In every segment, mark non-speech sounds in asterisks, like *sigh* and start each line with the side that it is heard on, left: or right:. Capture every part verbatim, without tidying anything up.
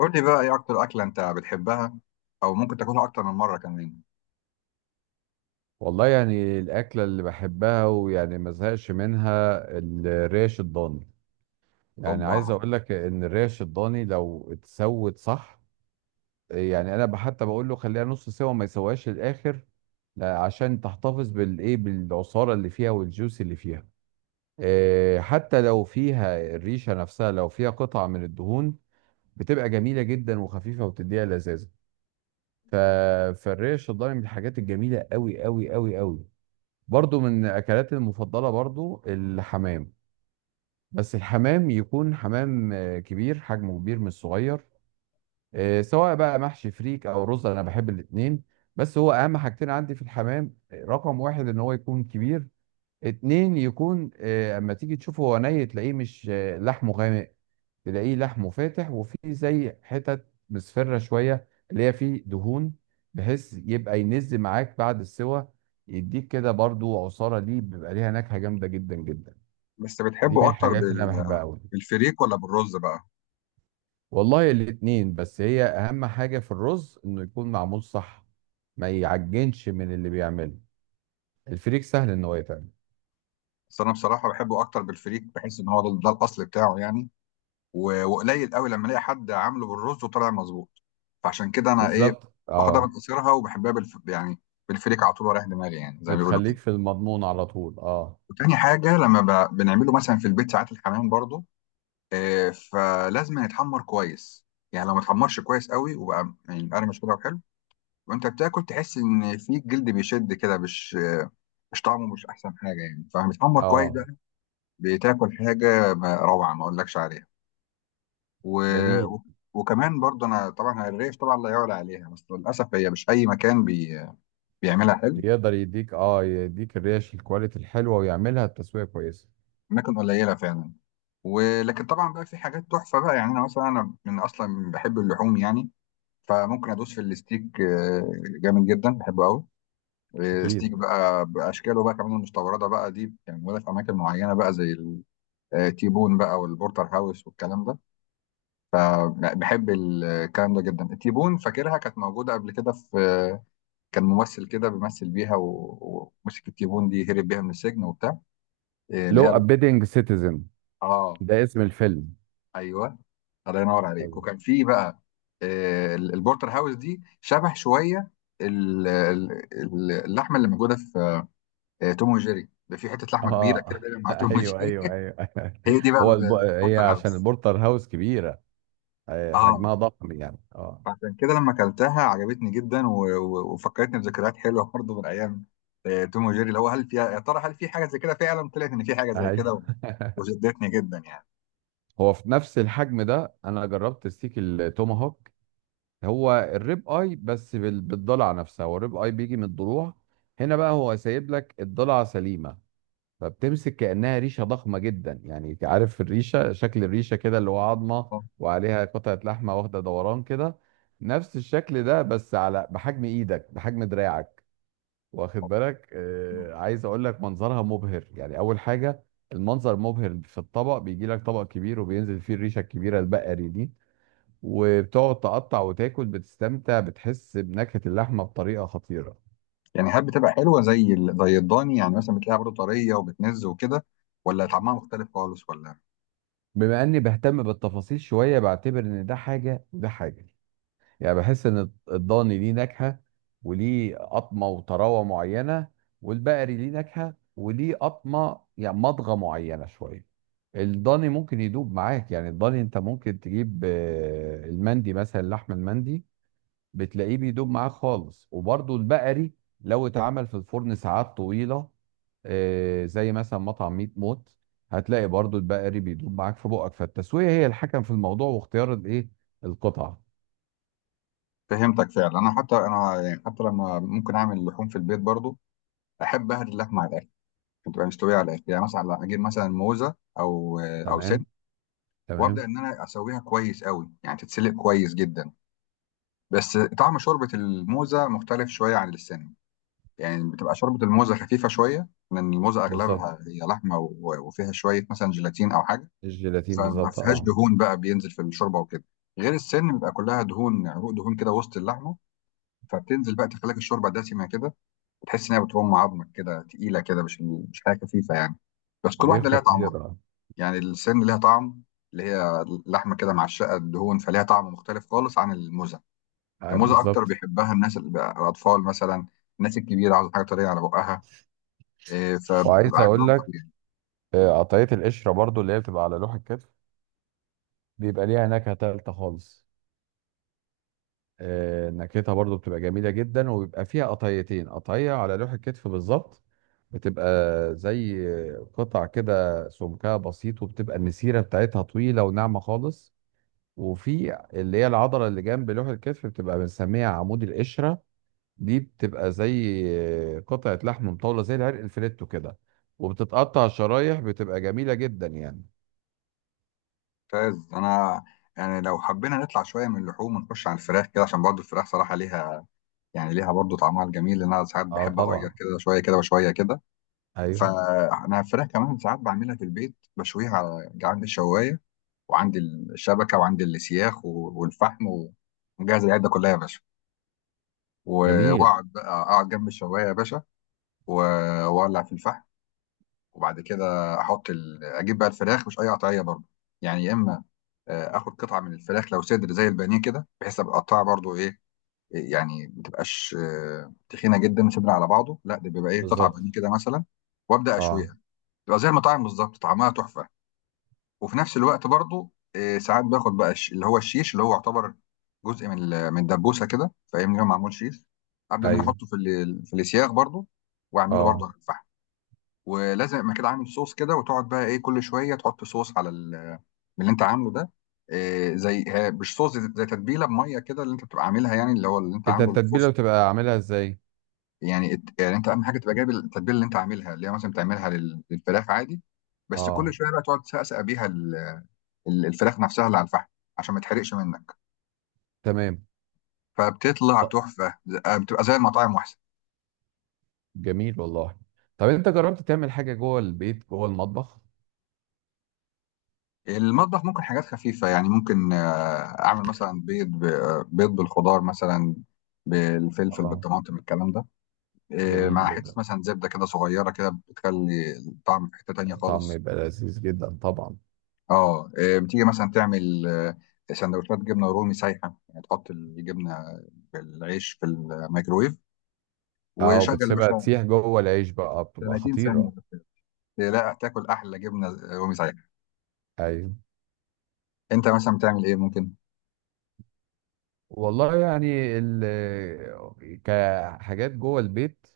left: قول لي بقى ايه اكتر اكله انت بتحبها او ممكن تاكلها اكتر من مره كمان.
right: والله، يعني الأكلة اللي بحبها، ويعني ما زهقش منها الريش الضاني. يعني
left: اوبا.
right: عايز أقول لك إن الريش الضاني لو اتسوت صح. يعني أنا حتى بقول له خليها نص سوا، ما يسواش للآخر. لا، عشان تحتفظ بالإيه، بالعصارة اللي فيها والجوس اللي فيها. إيه، حتى لو فيها الريشة نفسها، لو فيها قطع من الدهون بتبقى جميلة جدا وخفيفة وبتديها لذاذة. ف... فالريش الضاني من الحاجات الجميلة قوي قوي قوي قوي. برضو من اكلاتي المفضله، برضو الحمام. بس الحمام يكون حمام آه، كبير، حجمه كبير مش صغير. آه، سواء بقى محشي فريك او رز، انا بحب الاتنين. بس هو اهم حاجتين عندي في الحمام، آه، رقم واحد ان هو يكون كبير. اتنين، يكون آه، اما تيجي تشوفه هو ني تلاقيه مش آه، لحمه غامق، تلاقيه لحمه فاتح وفيه زي حتت مصفرة شوية اللي هي فيه دهون، بحيث يبقى ينز معاك بعد السوى، يديك كده برضو عصارة، دي بيبقى ليها نكهة جامدة جدا جدا.
left: بس
right: دي من
left: بتحبه اكتر
right: الحاجات اللي
left: بال...
right: أنا بحبها أوي.
left: بالفريك ولا بالرز بقى؟
right: والله الاتنين، بس هي أهم حاجة في الرز إنه يكون معمول صح، ما يعجنش من اللي بيعمله. الفريك سهل إن هو يتعمل.
left: بس انا بصراحه بحبه اكتر بالفريك، بحس ان هو ده, ده الاصل بتاعه يعني. و... وقليل قوي لما الاقي حد عامله بالرز وطلع مظبوط، فعشان كده انا ايه،
right: بالظبط،
left: باخدها من
right: اه.
left: قصيرها وبحبها بالف... يعني بالفريك على طول ورايح دماغي، يعني زي ما بيقولوا
right: بتخليك
left: كده.
right: في المضمون على طول، اه.
left: وتاني حاجه لما ب... بنعمله مثلا في البيت ساعات الحمام برضو، آه، فلازم يتحمر كويس. يعني لو ما اتحمرش كويس قوي وبقى يعني مقرمش كده وحلو، وانت بتاكل تحس ان في الجلد بيشد كده، مش مش طعمه مش احسن حاجه يعني. فبيتحمر كويس
right: اه.
left: بقى، بتاكل حاجه ما- روعه ما اقولكش عليها. و...
right: جميل.
left: و... وكمان برضه انا طبعا الريش طبعا لا يعلى عليها، بس للاسف هي مش اي مكان بي... بيعملها حلو،
right: يقدر يديك اه يديك الريش الكواليتي الحلوه، ويعملها التسويق كويسه.
left: اماكن قليله فعلا. ولكن طبعا بقى في حاجات تحفه بقى، يعني انا مثلا انا من اصلا بحب اللحوم يعني، فممكن ادوس في الستيك، آه، جامد جدا بحبه قوي. آه، ستيك
right: اكيد.
left: بقى باشكاله بقى، كمان المستورده بقى دي يعني موجوده في اماكن معينه بقى، زي آه، تيبون بقى والبورتر هاوس والكلام ده. آه، بحب الكلام ده جدا. تيبون فاكرها كانت موجودة قبل كده في آه، كان ممثل كده بيمثل بيها و- ومسك التيبون دي هرب بيها من السجن وبتاع، آه، اللي
right: لو
left: هي ال-
right: ابيدنج سيتيزن.
left: اه،
right: ده اسم الفيلم.
left: ايوه. الله ينور عليك.
right: طيب.
left: وكان في بقى آه، ال- البورتر هاوس دي شبه شوية ال- ال- ال- اللحمة اللي موجودة في آه، توم وجيري، ده في حتة لحمة كبيرة كده
right: اه.
left: دايما
right: *laughs*
left: مع توم
right: ايوه
left: وجيري
right: ايوه
left: *laughs*
right: ايوه. *laughs*
left: هي دي بقى
right: هو الب...
left: ال-
right: هي
left: البورتر
right: عشان
left: هاوس.
right: البورتر هاوس كبيره. آه،
left: اه،
right: حجمها ضخم يعني، اه.
left: عشان كده لما اكلتها عجبتني جدا، و... و... وفكرتني بذكريات حلوه برضه من ايام آه، توم وجيري، اللي هو هل فيها يا ترى، هل في حاجه زي كده؟ فعلا طلعت ان في حاجه زي كده،
right: ايوه.
left: و...
right: *laughs*
left: وشدتني جدا يعني.
right: هو في نفس الحجم ده، انا جربت ستيك التوماهوك. هو الريب اي، بس بال- بالضلع نفسها. هو الريب اي بيجي من الضلوع هنا بقى، هو سايب لك الضلع سليمه، فبتمسك كأنها ريشة ضخمة جدا. يعني انت عارف الريشة، شكل الريشة كده اللي هو عظمة وعليها قطعة لحمة واخدة دوران كده. نفس الشكل ده، بس على بحجم ايدك، بحجم دراعك. واخد بالك، آه عايز اقول لك منظرها مبهر يعني. اول حاجة المنظر مبهر في الطبق، بيجي لك طبق كبير وبينزل فيه الريشة الكبيرة البقري دي، وبتقعد تقطع وتاكل، بتستمتع، بتحس بنكهة اللحمة بطريقة خطيرة.
left: يعني هل بتبقى حلوه زي ال... زي الضاني؟ يعني مثلا بتلاقيها برضه طريه وبتنز وكده، ولا طعمها مختلف خالص ولا؟
right: بما اني بهتم بالتفاصيل شوية، بعتبر ان ده حاجة وده حاجة. يعني بحس ان الضاني ليه نكهه وليه قطمه وطراوه معينه، والبقري ليه نكهه وليه قطمه، يعني مضغه معينه شويه. الضاني ممكن يدوب معاك، يعني الضاني انت ممكن تجيب آه، المندي مثلا، اللحم المندي بتلاقيه بيدوب معاك خالص. وبرضه البقري لو اتعمل في الفرن ساعات طويله، آه، زي مثلا مطعم ميت موت، هتلاقي برضه البقري بيدوب معاك في بقك. فالتسويه هي الحكم في الموضوع، واختيار الايه، القطعه.
left: فهمتك فعلا. انا حتى انا يعني حتى لما ممكن اعمل لحوم في البيت برضه، احب اهري اللحمه على الاخر، بتبقى مستويه على الاخر. يعني مثلا اجيب مثلا موزه او آه، او
right: تمام.
left: سن،
right: تمام.
left: وابدا ان انا اسويها كويس قوي، يعني تتسلق كويس جدا. بس طعم شوربه الموزه مختلف شويه عن اللسان، يعني بتبقى شوربه الموزه خفيفه شويه لان الموزه اغلبها
right: بالظبط.
left: هي لحمه و- وفيها شويه مثلا جيلاتين او حاجه،
right: الجيلاتين
left: فما
right: بالظبط،
left: فيهاش
right: اه.
left: دهون بقى بينزل في الشوربه وكده. غير السن بيبقى كلها دهون، عروق دهون كده وسط اللحمه، فبتنزل بقى تخليك الشوربه دسمه كده، بتحس انها بترم عظمك كده تقيله كده، مش مش حاجه خفيفه يعني. بس كل
right: دي
left: واحده ليها طعم،
right: خطيرة.
left: يعني السن ليها طعم، اللي هي لحمة كده معشقة الدهون، فليها طعم مختلف خالص عن الموزة.
right: آه،
left: الموزة أكتر
right: بالظبط.
left: بيحبها الناس، ال- الأطفال مثلا. الناس الكبيرة عاوزة حاجة طرية على بقها، إيه، فبتبقى
right: وعايز اقول
left: عاجبهم
right: لك،
left: أوي يعني.
right: آه، قطعية القشرة برضو، اللي هي بتبقى على لوح الكتف بيبقى ليها نكهة تالتة خالص. آه، نكهتها برضو بتبقى جميلة جدا، وبيبقى فيها قطعيتين، قطعية على لوح الكتف بالظبط، بتبقى زي قطع كده سمكها بسيط، وبتبقى المسيرة بتاعتها طويلة وناعمة خالص. وفي اللي هي العضلة اللي جنب لوح الكتف، بتبقى بنسميها عمود القشرة، دي بتبقى زي قطعة لحم مطولة، زي العرق الفليتو كده، وبتتقطع شرايح، بتبقى جميلة جدا يعني.
left: ممتاز. أنا يعني لو حبينا نطلع شوية من اللحوم ونخش على الفراخ كده، عشان برضه الفراخ صراحة ليها يعني ليها برضه طعمها الجميل، لأن أنا ساعات
right: اه،
left: بحب أغير
right: طبعا.
left: كده شوية كده وشوية كده.
right: ايوه.
left: فأنا الفراخ كمان ساعات بعملها في البيت، بشويها على عند الشواية. وعندي الشبكه وعندي السياخ و- والفحم و- ومجهز العده كلها يا باشا، و-
right: جميل.
left: واقعد بقى اقعد جنب الشوايه يا باشا، و- واولع في الفحم. وبعد كده احط ال... اجيب بقى الفراخ، مش اي قطعيه برضه. يعني يا اما آه، اخد قطعه من الفراخ لو صدر زي البانيه كده، بحيث ابقى اقطعها برضه ايه، يعني ما تبقاش آه، تخينه جدا صدر على بعضه، لا، ده بيبقى ايه، قطعه
right: بالظبط،
left: بانيه كده مثلا، وابدا
right: اه.
left: اشويها. تبقى زي المطاعم بالظبط، طعمها تحفه. وفي نفس الوقت برضو آه، ساعات باخد بقى الش- اللي هو الشيش، اللي هو يعتبر جزء من ال- من الدبوسه كده فاهمني، هو معمول شيش، ابدا ان انا
right: ايوه،
left: احطه في ال- في السياخ برضو، واعمله برضو
right: اه.
left: على الفحم. ولازم ما كده عامل صوص كده، وتقعد بقى ايه كل شويه تحط صوص على ال- من اللي انت عامله ده، آه، زي ها- مش صوص، زي زي تتبيله بميه كده اللي انت بتبقى عاملها، يعني اللي هو اللي انت
right: انت
left: عامله الصوص.
right: التتبيلة بتبقى عاملها ازاي؟
left: يعني الت- يعني انت اهم حاجه تبقى جايب التتبيله اللي انت عاملها، اللي هي مثلا بتعملها لل- للفراخ عادي، بس كل
right: اه.
left: شويه بقى تقعد تسقسق بيها ال- الفراخ نفسها اللي على الفحم، عشان ما تحرقش منك،
right: تمام.
left: فبتطلع
right: طب
left: تحفه، ز- آه، بتبقى زي المطاعم واحسن.
right: جميل والله. طب انت جربت تعمل حاجة جوه البيت، جوه المطبخ؟
left: المطبخ ممكن حاجات خفيفه يعني، ممكن آه، اعمل مثلا بيض ب- آه، بيض بالخضار مثلا، بالفلفل
right: اه.
left: بالطماطم الكلام ده، آه،
right: جميل
left: مع حته
right: جدا.
left: مثلا زبده كده صغيره كده، بتخلي الطعم في حته تانيه
right: طعم
left: خالص.
right: يبقى لذيذ جدا طبعا.
left: اه، آه، بتيجي مثلا تعمل آه، سندوتشات جبنه رومي سايحه، يعني تحط الجبنه بالعيش في الميكرويف،
right: اه،
left: وشغل يا
right: وبتسيبها
left: باشا،
right: تسيح جوه العيش بقى، بتبقى
left: تلاتين ثانيه،
right: خطيرة.
left: لا تاكل احلى جبنه رومي سايحه.
right: ايوه.
left: انت مثلا بتعمل ايه ممكن؟
right: والله يعني ال كحاجات جوه البيت،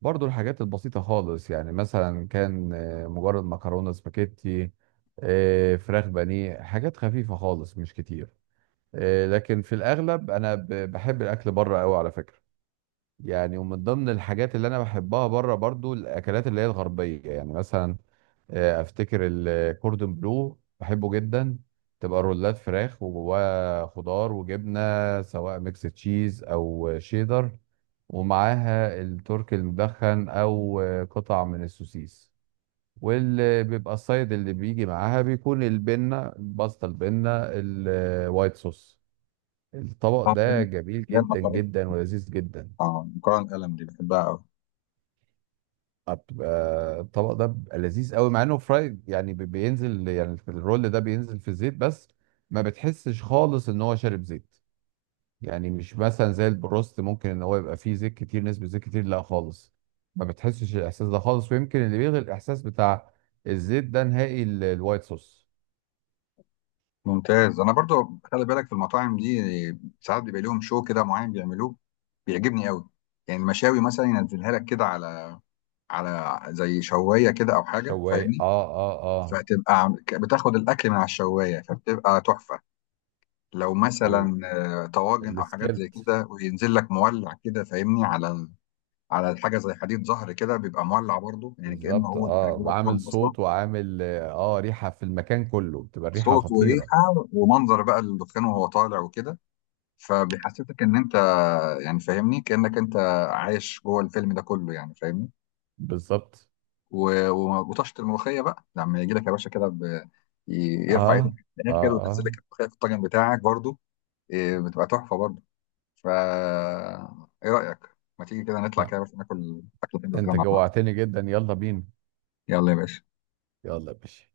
right: برضو الحاجات البسيطة خالص، يعني مثلا كان آه، مجرد مكرونة سباكيتي، آه، فراخ بانيه، حاجات خفيفة خالص مش كتير. آه، لكن في الأغلب أنا ب- بحب الأكل بره أوي على فكرة. يعني ومن ضمن الحاجات اللي أنا بحبها بره برضو الأكلات اللي هي الغربية، يعني مثلا آه، افتكر الكوردون بلو بحبه جدا. تبقى رولات فراخ، وجواها خضار وجبنه، سواء ميكس تشيز او شيدر، ومعاها الترك المدخن او آه، قطع من السوسيس. واللي بيبقى السايد اللي بيجي معاها بيكون البنه الباستا، البنه الوايت صوص. الطبق
left: اه،
right: ده
left: فاهم.
right: جميل
left: اللي هي
right: جدا
left: المكرونه،
right: جدا ولذيذ جدا.
left: اه، مكرونه قلم دي بحبها قوي.
right: بيبقى الطبق ده بيبقى لذيذ قوي، مع انه فرايد يعني، بي- بينزل يعني في الرول، ده بينزل في الزيت، بس ما بتحسش خالص ان هو شارب زيت. يعني مش مثلا زي البروست ممكن ان هو يبقى فيه زيت كتير، نسبة زيت كتير، لا خالص، ما بتحسش الاحساس ده خالص. ويمكن اللي بيلغي الاحساس بتاع الزيت ده نهائي، ال- الوايت صوص.
left: ممتاز. انا برضو خلي بالك، في المطاعم دي ساعات بيبقى لهم شو كده معين بيعملوه، بيعجبني قوي. يعني المشاوي مثلا ينزلها لك كده على على زي شوايه كده او حاجه
right: شوايه،
left: فاهمني،
right: اه اه
left: فتبقى عم- ك- بتاخد الاكل من على الشوايه فبتبقى تحفه. لو
right: اه.
left: مثلا آه، طواجن او حاجات زي
right: والسكيلت.
left: كده، وينزل لك مولع كده فاهمني، على ال- على حاجه زي حديد ظهر كده، بيبقى مولع برضو، يعني كانه
right: بالظبط،
left: هو
right: اه.
left: جوه
right: وعامل
left: الفرن اصلا.
right: صوت، وعامل اه ريحة في المكان كله، بتبقى الريحة
left: صوت
right: خطيرة.
left: وريحة ومنظر بقى الدخان وهو طالع وكده، فبيحسسك ان انت يعني فاهمني كأنك انت عايش جوه الفيلم ده كله، يعني فاهمني.
right: بالظبط،
left: و- و- وطشت الملوخية بقى لما يجي لك يا باشا كده، ب- ي- يرفع ايده
right: اه
left: في
right: اه
left: الاخر وينزل
right: اه.
left: لك الملوخية في الطاجن بتاعك برضو، إيه، بتبقى تحفة برضو. فا ايه رأيك، ما تيجي كده نطلع
right: آه.
left: كده بس ناكل اكل حلو كده
right: انت
left: مع بعض؟
right: جوعتني جدا، يلا بينا.
left: يلا يا باشا.
right: يلا يا باشا.